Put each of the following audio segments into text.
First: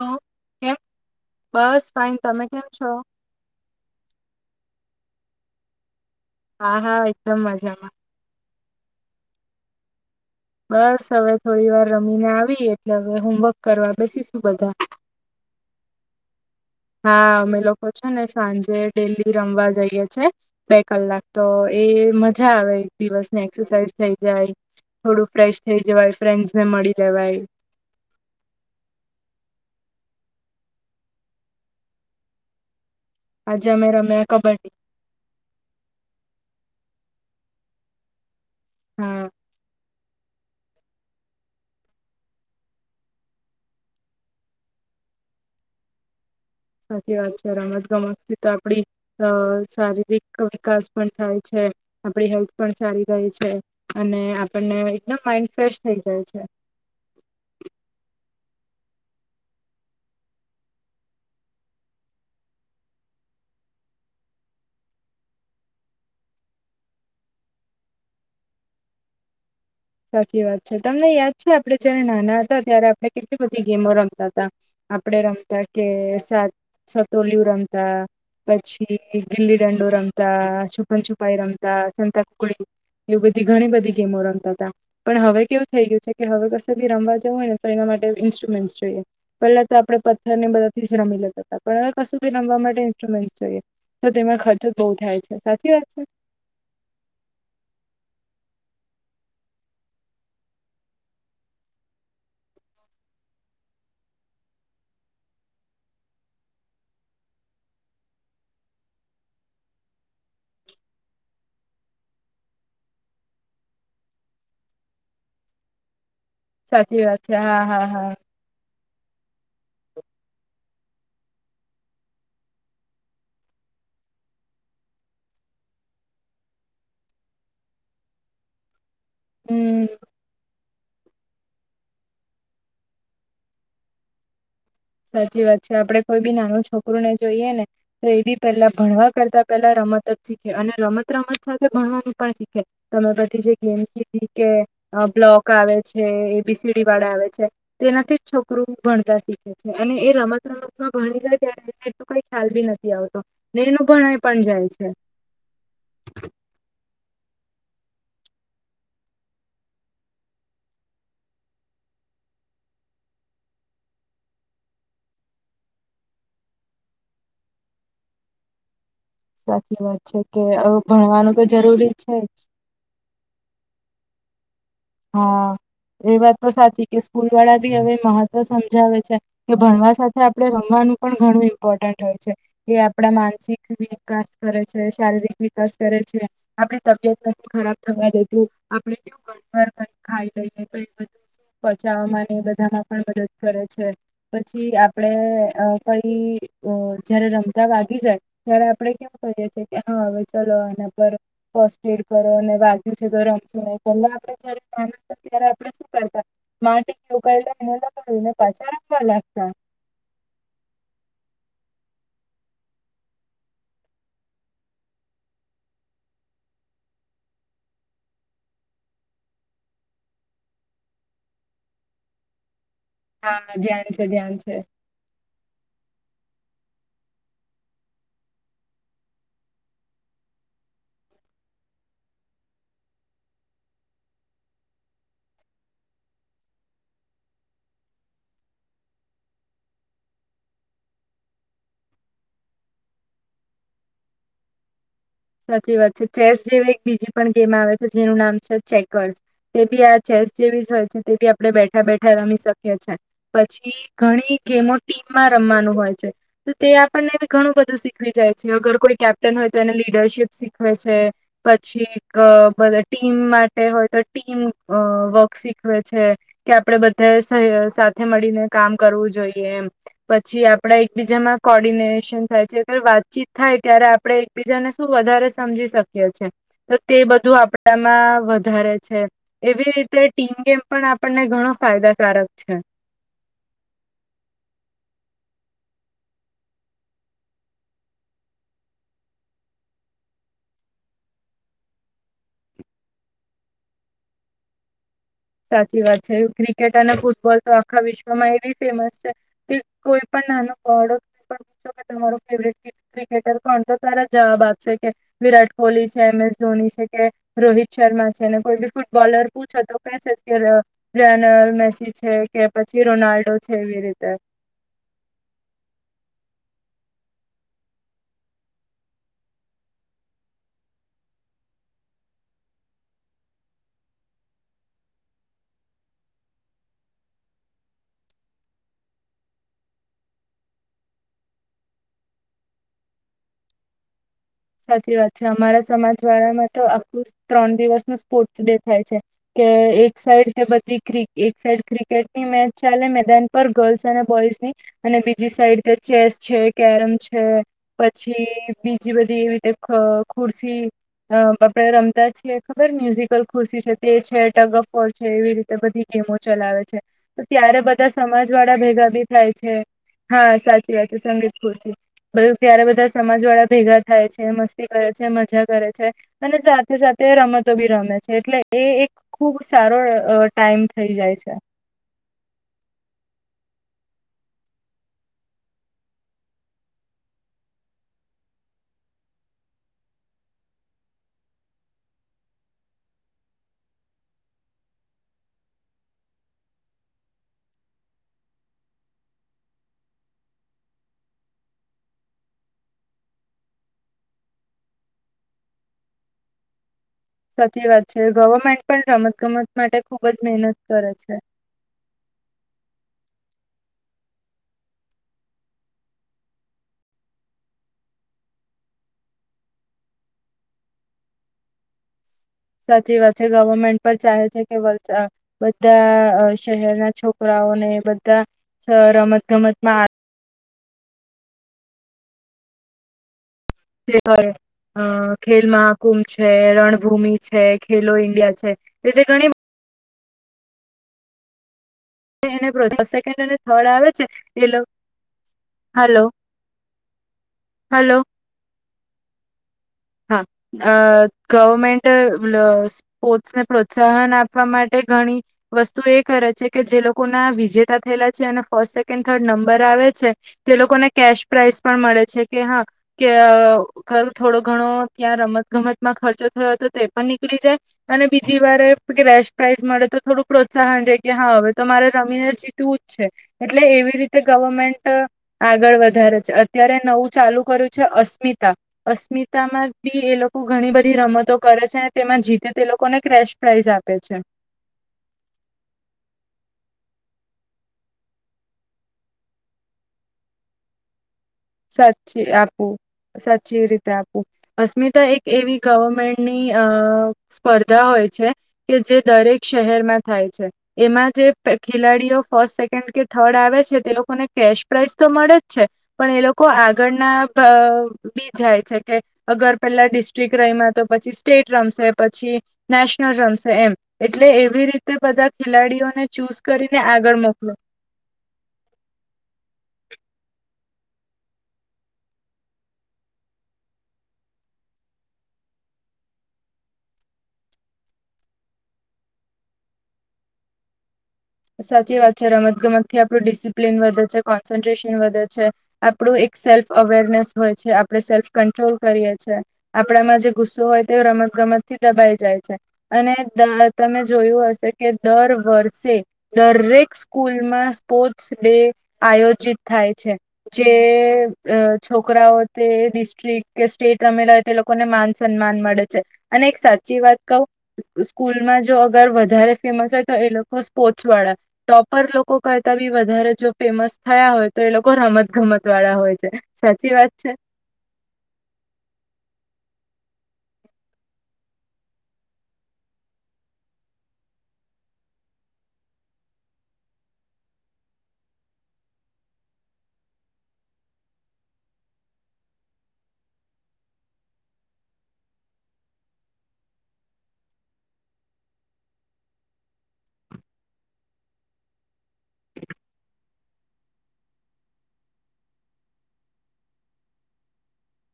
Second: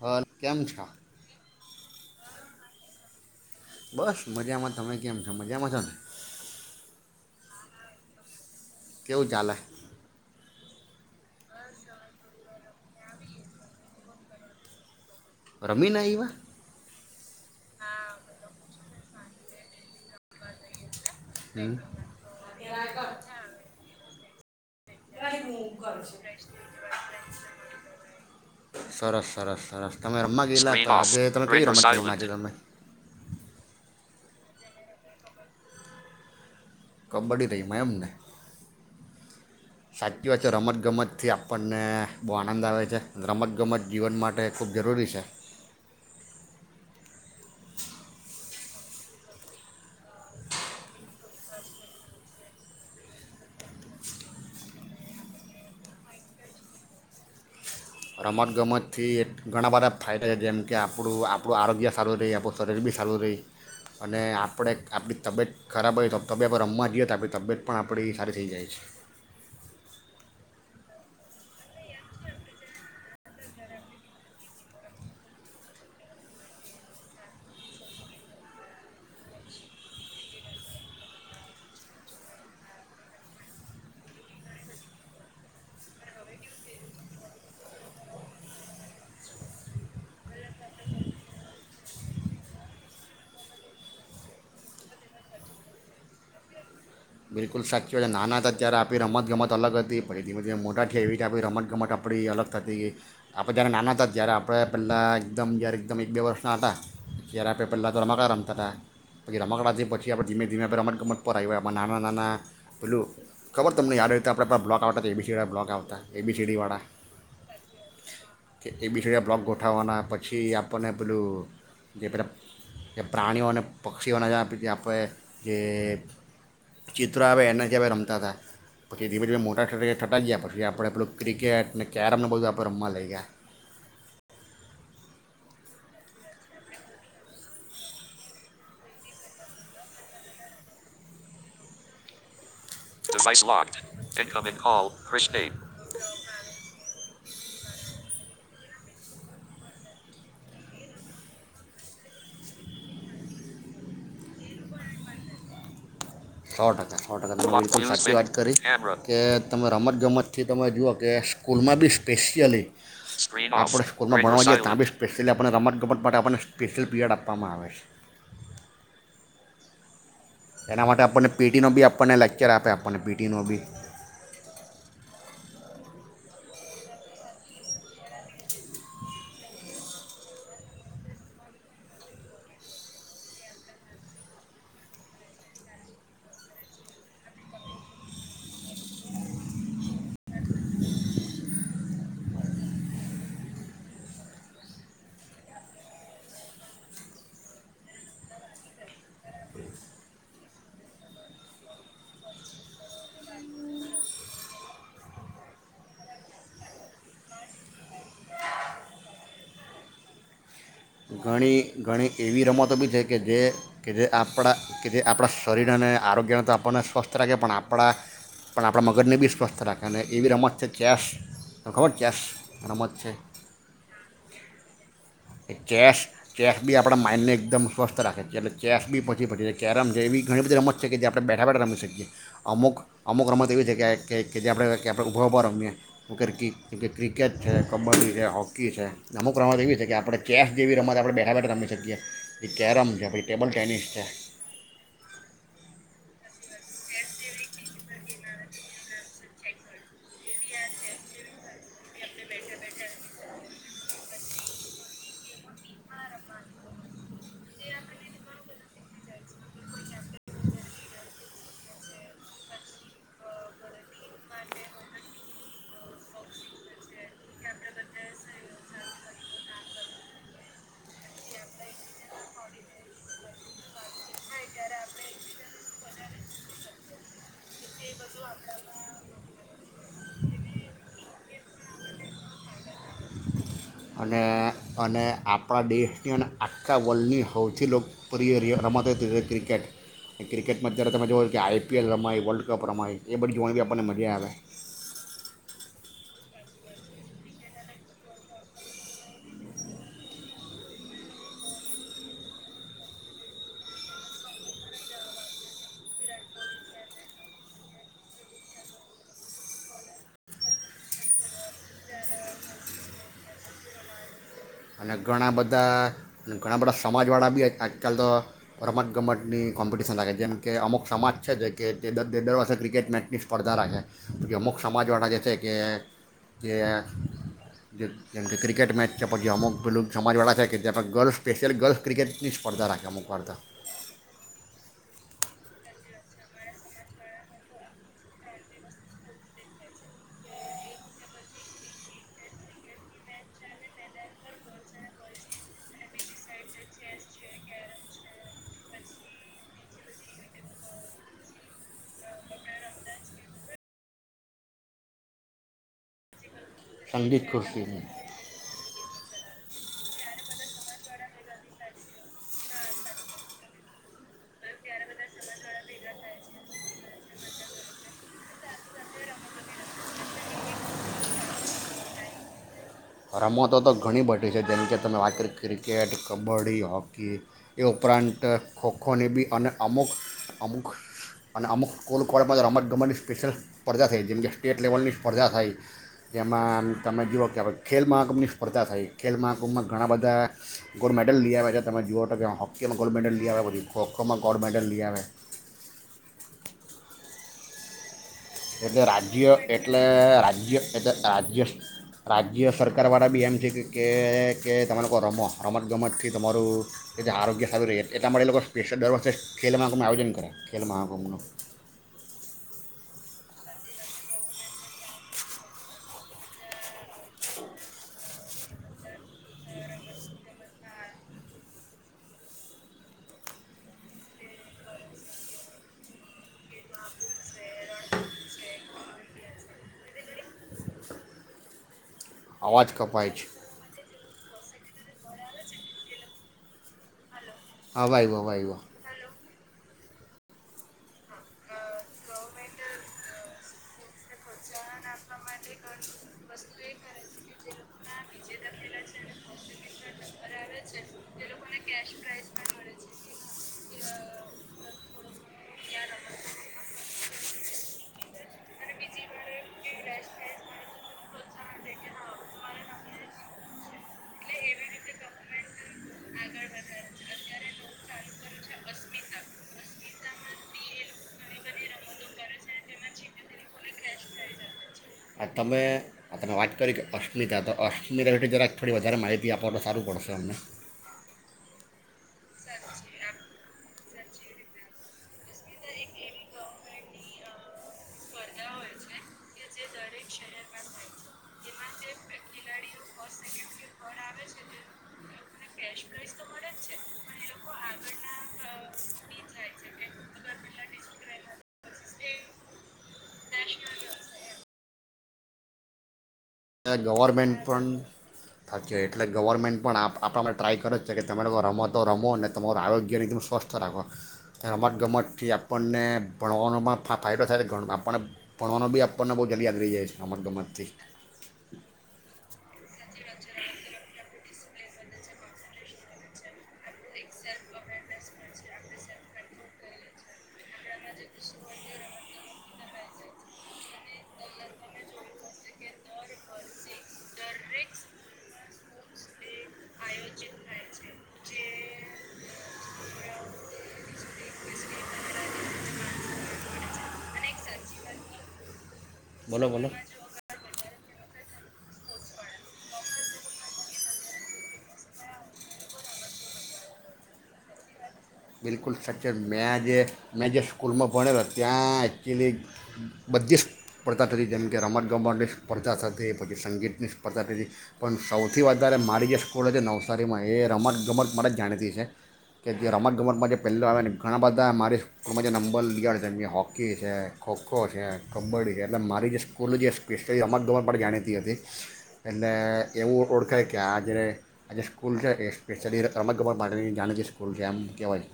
હાલ કેમ છે ફાઈન તમે કેમ છો બસ મજામાં તમે કેમ છો મજામાં છો ને હા હા એકદમ મજામાં કેવું ચાલે બસ હવે થોડી વાર રમીને આવી એટલે હવે હોમવર્ક કરવા બેસીશું બધા રમીને આવયા હા અમે લોકો છે ને સાંજે ડેલી રમવા જઈએ છે કલાક તો હમ એ મજા આવે એક દિવસ ની એક્સરસાઇઝ થઈ જાય થોડું ફ્રેશ થઈ જવાય ફ્રેન્ડ્સને મળી લેવાય સરસ સરસ સરસ તમે રમવા ગયેલા ત કઈ રમજ રમી આજે તમે આજે અમે રમ્યા કબડ્ડી કબડ્ડી રહી મા એમને હા સાચી વાત છે રમતગમતથી આપણને બહુ આનંદ આવે છે રમતગમત જીવન માટે ખૂબ જરૂરી છે સાચી વાત છે રમત ગમત થી તો આપડી શારીરિક વિકાસ પણ થાય છે આપડી હેલ્થ પણ સારી રહે છે અને આપણને એકદમ માઈન્ડ ફ્રેશ થઈ જાય છે રમત ગમતથી ઘણા બધા ફાયદા છે જેમ કે આપણું આપણું આરોગ્ય સારું રહે આપણું શરીર બી સારું રહે અને આપણે આપણી તબિયત ખરાબ હોય તો તબિયત રમવા જઈએ તો આપણી તબિયત પણ આપણી સારી થઈ જાય છે સાચી વાત છે તમને યાદ છે આપડે જયારે નાના હતા ત્યારે આપણે કેટલી બધી ગેમો રમતા હતા આપડણે રમતા કે સા સતોલિયું રમતા પછી ગીલી દંડો રમતા છુપન છુપાઈ રમતા સંતાકુકડી એવી બધી ઘણી બધી ગેમો રમતા હતા પણ હવે કેવું થઈ ગયું છે કે હવે કશું ભી રમવા જવું હોય ને તો એના માટે ઈન્સ્ટ્રુમેન્ટ્સ જોઈએ પહેલા તો આપણે પથ્થરને બધા જ રમી લેતા હતા પણ હવે કશું ભી રમવા માટે ઈન્સ્ટ્રુમેન્ટ જોઈએ તો તેમાં ખર્ચો જ બહુ થાય છે સાચી વાત છે બિલકુલ સાચી હો છે નાના હતા ત્યારે આપણી રમતગમત અલગ હતી પછી ધીમે ધીમે મોાઠી આવી હતી આપણી રમત ગમત આપણી અલગ થતી આપણે જ્યારે નાના હતા ત્યારે આપણે પહેલા એકદમ જ્યારે એકદમ એક બે વર્ષના હતા ત્યારે આપણે પહેલા રમકડા રમતા હતા પછી રમકડાથી પછી આપણે ધીમે ધીમે આપ રમત ગમત પર આવી આપણે નાના નાના નાના પેલું ખબર તમને યાદ રહેતે આપણા બ્લોક આવતા હતા એ બીસીવાળા બ્લોક આવતા એબીસીડીવાળા સાચી વાત છે હા હા હા કે એ બી કો ડી ના બ્લોક ગોઠવવાના પછી આપણને પેલું જે પેલા પ્રાણીઓ અને પક્ષીઓના જ્યા પી આપણે જે ચિત્રો આવે એના સાથે રમતા હતા પછી ધીમે ધીમે મોટા હમ. થઈ ગયા પશે આપણે પેલું ક્રિકેટ ને કેરમને બધું આપણે રમવા લઈ ગયા સાચી વાત છે આપડે કોઈ બી નાનું છોકરું ને જોઈએ ને તો એ બી પેલા ભણવા કરતા પેલા રમત જ શીખે અને રમત રમત સાથે ભણવાનું પણ શીખે તમે બધી જે ગેમ કીધી કે બ્લોક આવે છે એબીસીડી વાળા આવે છે તેનાથી જ છોકરું ભણતા શીખે અને એ રમત રમતમાં ભણી જાય ત્યારે એટ કઈ ખ્યાલ ભી નથી આવતો ને એનું ભણાય પણ જાય છે સો ટકા સો ટકા તમે સાચી વાત કરી કે તમે રમત ગમતથી તમે જઓ કે સ્કૂલમાં બી સ્પેશિયલીૂલ ભણ ત્યાલી રમત ગમત માટે પીરયડ આપવામાં આવે છે સાચી વાત છે કે અ એના માટે આપણને ભણવાનું તો પીટીનો બી જરૂરી છે આપણને જ લેક્ચર આપે આપણને પીટીનો બી હા એ વાત તો સાચી કે સ્કૂલ વાળા બી હવે મહત્વ સમજાવે છે કે ભણવા સાથે આપડણે રમવાનું પણ ઘણું ઇમ્પોર્ટન્ટ હોય છે કે આપડા માનસિક વિકાસ કરે છે શારીરિક વિકાસ કરે છે આપણી તબિયત બ ખરાબ થવા દેતું આપણેુંર ખાઈ લઈને કઈ બધું પચાવા બધામાં પણ મદદ કરે છે પછી આપણેે કઈ જયારે રમતા વાગી જાય ત્યારે આપણેે કેમ કરીએ છી કે હા હવે ચલો આના પર ફસ્ટ એડ કરો ને વાગ્યું છે તો રમશું નહી પેલા આપડણે જયારે ત્યારે આપણે શું કરતા માટી ઉલા એને લગને પાછા રમવા લાગતા ઘણી ઘણી એવી રમતો બી છે કે જે કે જે આપણા કે જે આપણાં શરીર અને આરોગ્યને તો આપણને સ્વસ્થ રાખે પણ આપણા પણ આપણા મગજને બી સ્વસ્થ રાખે અને એવી રમત છે ચેસ તો ખબર ચેસ રમત છે હા ધ્યાન છે ધ્યાન છે એ ચેસ ચેસ બી આપણા માઇન્ડને એકદમ સ્વસ્થ રાખે છીએ એટલે ચેસ બી પછી પછી કેરમ છે એવી ઘણી બધી રમત છે કે જે આપણે બેઠા બેઠા રમી શકીએ અમુક અમુક રમત એવી છે કે જે આપણે આપણે ઊભા ઉઊભા રમીએ ક્રિકેટ છે કબડ્ડી છે હોકી છે અમુક રમત એવી છે કે આપણે ચેસ જેવી રમત આપણે બેઠા બેઠા રમી શકીએ એ કેરમ છે પછી ટેબલ ટેનિસ છે સાચી વાત છે ચેસ જેવી એક બીજી પણ ગેમ આવે છે જેનું નામ છે ચેકર્સ તે બી આ ચેસ જેવી હોય છે તે બી આપણે બેઠા બેઠા રમી શકીએ છે પછી ઘણી ગેમો ટીમમાં રમવાનું હોય છે તો તે આપણને બી ઘણું બધું શીખવી જાય છે અગર કોઈ કેપ્ટન હોય તો એને લીડરશપ શીખવે છે પછી ટીમ માટે હોય તો ટીમ વર્ક શીખવે છે કે આપડે બધા સાથે મળીને કામ કરવું જોઈએ એ પછી આપડા એકબીજામાં કોર્ડિનેશન થાય છે અ વાતચીત થાય ત્યારે આપણે એકબીજાને વધારે સમજી શકી છે તો તે બધું આપણામાં વધારે છે એવી રીતે ટીમ ગેમ પણ આપણને ઘણો ફાયદાકારક છે અને અને આપણા દેશની અને આખા વર્લ્ડની સૌથી લોકપ્રિય રમાતો ક્રિકેટ ક્રિકેટમાં જ્યારે તમે જોઓ કે આઈપીએલ રમાય વર્લ્ડ કપ રમાય એ બધી જોવાની બી આપણને મજા આવે સાચી વાત છે ક્રિકેટ અને ફૂટબોલ તો આખા વિશ્વમાં એવી ફેમસ છે કે કોઈ પણ નાનો કહડો પણ પૂછો કે તમારો ફેવરેટ ક્રિકેટર કોણ તો તારા જવાબ આપશે કે વિરાટ કોહલી છે એમ એસ ધોની છે કે રોહિત શર્મા છે અનેને કોઈ બી ફૂટબોલર પૂછો તો કે લાયોનેલ મેસી છે કે પછી રોનાલ્ડો છેવી રીતે અને ઘણા બધા ઘણા બધા સમાજવાળા બી આજકાલ તો રમતગમતની કોમ્પિટિશન રાખે જેમ કે અમુક સમાજ છે જે કે તે દર દર દર વર્ષે ક્રિકેટ મેચની સ્પર્ધા રાખે પછી અમુક સમાજવાળા જે છે કે તે જે જેમકે ક્રિકેટ મેચ છે પછી અમુક પેલુ સમાજવાળા થ કે ત્યાં ગર્લ્સ સ્પેશિયલી ગર્લ્સ ક્રિકેટની સ્પર્ધા રાખે અમુકતા સાચી વાત છે અમારા સમાજ વાળામાં તો આખું ત્રણ દિવસ નું સ્પોર્ટ્સ ડે થાય છે કે એક સાઈડ તે બધી્ર એક સાઈડ ક્રિકેટની મેચ ચાલે મેદાન પર ગર્લ્સ અને બોઈસની અને બીજી સાઈડ તે ચેસ છે કેરમ છે પછી બીજી બધી એવી રીતે ખુરશી આપડે રમતા છીએ ખબર મ્યુઝિકલ ખુરશી છે તે છે ટગ ઓફ વોર છે એવી રીતે બધી ગેમો ચલાવે છે તો સંગીત ત્યારે ખુરશીની બધા સમાજ વાળા ભેગા ભી થાય છે હા સાચી વાત છે સંગીત ખુર છે બધ ત્યારે બધા સમાજ વાળા ભેગા થાય છે મસ્તી કરે છે મજા કરે છે અને સાથે સાથે રમતો બી રમે છે એટલે એ એક ખૂબ સારો ટાઈમ થઈ જાય છે રમતો તો ઘણી બધી છે જેમકે તમે વાત કરી ક્રિકેટ કબડ્ડી હોકી એ ઉપરાંત ખોખોની બી અને અમુક અમુક અને અમુક સ્ૂલ કૉલેજ રમત ગમતની સ્પેશિયલ સ્પર્ધા થઈ જેમ કે સ્ટેટ લેવલની સ્પર્ધા થઈ જેમાં તમે જુઓ કે ખેલ મહાકુંભની સ્પર્ધા થઈ ખેલ મહાકુંભમાં ઘણા બધા ગોલ્ડ મેડલ લઈ આવે્યા તમે જુઓ તો કે હોકીમાં ગોલ્ડ મેડલ લઈ આવે પછી ખો ખોમાં ગોલ્ડ મેડલ લઈ આવે સાચી વાત છે ગવર્મેન્ટ એટલે પણ રમત રાજ્ય ગમત માટે એટલે ખૂબ જ મહેનત રાજ્ય એ કરે છે રાજ્ય રાજ્ય સરકારવાળા બી એમ છે કે કે કે તમે લોકો રમો રમતગમતથી તમારું એ આરોગ્ય સારું રહે એટલા માટે એ લોકો સ્પેશિયલ દર વર્ષે ખેલ મહાકુંભનું આયોજન કરે ખેલ મહાકુંભનું સાચી વાત છે ગવર્મેન્ટ પણ ચાહે છે કે બધા શહેરના છોકરાઓને બધા રમત ગમતમાં જે હોય ખેલ મહાકુંભ છે રણભૂમિ છે ખેલો ઈન્ડિયા છે એ ઘણી અવાજ એને કપાય સેકન્ડ છે અને થર્ડ આવે છે હલો હલો હા વાય વા વાય હા અ ગવર્મેન્ટ સ્પોર્ટસને પ્રોત્સાહન આપવા માટે ઘણી વસ્તુ એ કરે છે કે જે લોકોના વિજેતા થયેલા છે અને ફર્સ્ટ સેકન્ડ થર્ડ નંબર આવે છે તે લોકોને કેશ પ્રાાઈઝ પણ મળે છે કે હા કે ખરું થોડુંક ઘણો ત્યાં રમતગમતમાં ખર્ચો થયો હતો તે પણ નીકળી જાય અને બીજી વાર કેશ પ્રાાઈઝ મળે તો થોડું પ્રોત્સાહન રહેે કે હા હવે તો મારે રમીને જીતવું જ છે એટલે એવી રીતે ગવર્મેન્ટ આગળ વધારે છે અત્યારે નવું ચાલુ કર્યું છે અસ્મિતા અસ્મિતા રતામાં બી એ લોકો ઘણી બધી રમતો કરે છે અને તેમાં જીતે તે લોકોને ક્રેશ પ્રાાઈઝ આપે છે તમે તમે વાત કરી કે અશ્મિતા તો અશ્મિતા વેઠી જરાક થોડી વધારે માહિતી આપો તો સારું પડશે અમને સાચી આપું સાચી રીતે આપવું અસ્મિતા એક એવી ગવર્મેન્ટની અ સ્પર્ધા હોય છે કે જે દરેક શહેરમાં થાય છે એમાં જે ખેલાડીઓ ફર્સ્ટ સેકન્ડ કે થર્ડ આવે છે તે લોકોને કેશ પ્રાઈઝ તો મળે જ છે પણ એ લોકો કો આગળના બી જાય છે કે અગર પેલા ડિસ્ટ્રિક રમા તો પછી સ્ટેટ રમશે પછી નેશનલ રમશે એમ એટલે એવી રીતે બધા ખેલાડીઓને ચૂઝ એ કરીને આગળ ગવર્મેન્ટ મોકલો પણ થકી એટલે ગવર્મેન્ટ પણ આપ આપણા આપને ટ્રાય કરે જ છે કે તમે લોકો રમો તો રમો અનેને તમારું આરોગ્યને એકદમ સ્વસ્થ રાખો રમતગમતથી આપણને ભણવાનો પણ ફાયદો થાય તો આપણને ભણવાનો બી આપણને બહુ જલ્દી યાદ રહી જાય છે રમતગમતથી સાચી વાત છે રમતગમતથી આપણું ડિસિપ્લીિન વધે છે કોન્સન્ટ્રેશન વધે છે આપણું એક સેલ્ફ અવેરનેસ હોય છે આપણે સેલ્ફ કંટ્રોલ કરીએ છે આપણામાં જે ગુસ્સો હોય તે રમતગમતથી દબાઈ જાય છે અને તમે જોયું હશે કે દર વર્ષે દરેક સ્કૂલમાં સ્પોર્ટ્સ ડે આયોજિત થાય છે જે છોકરાઓ તે ડિસ્ટ્રિક કે સ્ટેટ રમેલા હોય તે લોકોને માન સન્માન મળે છે અને એક સાચી વાત કહું સ્કૂલમાં જો અગર બોલો વધારે બોલો ફેમસ હોય તો એ લોકો પોચ વાળા ટોપર લોકો કરતા બી વધારે જો ફેમસ થયા હોય તો એ લોકો રમત ગમત વાળા હોય છે સાચી વાત છે બિલકુલ સ્ટક્ચર મેં જે મેં જે સ્કૂલમાં ભણેલા ત્યાં એકચ્યુલી બધી જ સ્પર્ધા થતી જેમ કે રમત ગમતની સ્પર્ધા થતી પછી સંગીતની સ્પર્ધા થ હતી પણ સૌથી વધારે મારી જે સ્કૂલ છે નવસારીમાં એ રમત ગમત મારે જ જાણીતી છે કે જે રમત ગમતમાં જે પહેલાં આવે ને ઘણા બધા મારી સ્કૂલમાં જે નંબર લીધળ છે એ હોકી છે ખોખો છે કબડ્ડી છે એટલે મારી જે સ્કૂલની જે સ્પેશિયલી રમત ગબન માટે જાણીતી હતી એટલે એવું ઓળખે કે આજે આ જે સ્કૂલ છે એ સ્પેશિયલી રમતગબર પા જાણીતી સ્કૂલ છે એમ કહેવાય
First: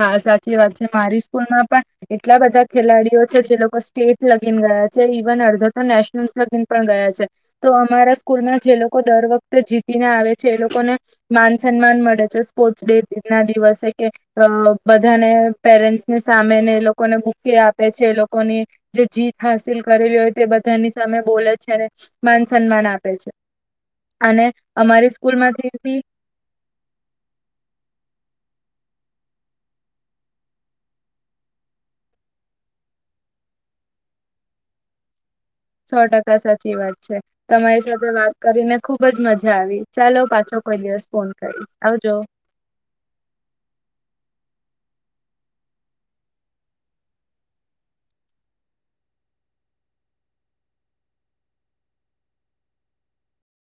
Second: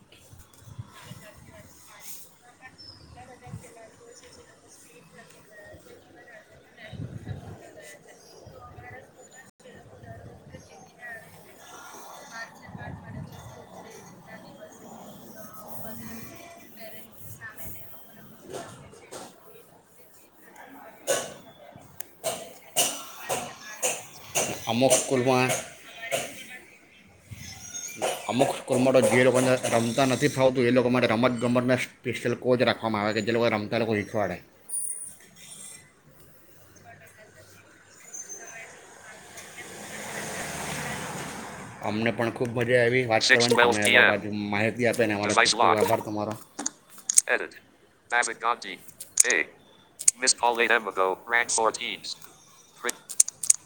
હા સાચી વાત છે મારી સ્કૂલમાં પણ એટલા બધા ખેલાડીઓ છે જે લોકો સ્ટેટ લગીને ગયા છે ઈવન અડધા તો નેશનલ્સ લગીને પણ ગયા છે તો અમારા સ્કૂલમાં જે લોકો દર વખતે જીતીને આવે છે એ લોકોને માન સન્માન મળે છે સ્પોર્ટ્સ ડે ના દિવસે કે અ બધાને પેરેન્ટ્સને સામે ને એ લોકોને બુકે આપે છે એ લોકોની જે જીત હાસિલ કરેલી હોય તે બધાની સામે બોલે છે અને માન સન્માન આપે છે અને અમુક અમારી સ્કૂલ સ્કૂલમાં માંથી બી અમુક સ્કૂલમાં તો જે લોકોને રમતા નથી ફાવતું એ લોકો માટે રમત ગમતને સ્પેશિયલ કોચ રાખવામાં આવે કે જે લોકો રમતા લોકો શીખવાડે સો ટકા સાચી વાત છે તમારી સાથે વાત કરીને ખુબ જ મજા આવી ચાલો પાછો કોઈ દિવસ ફોન કરીશ આવજો અમને પણ ખુબ મજા આવી વાતહ [inaudible]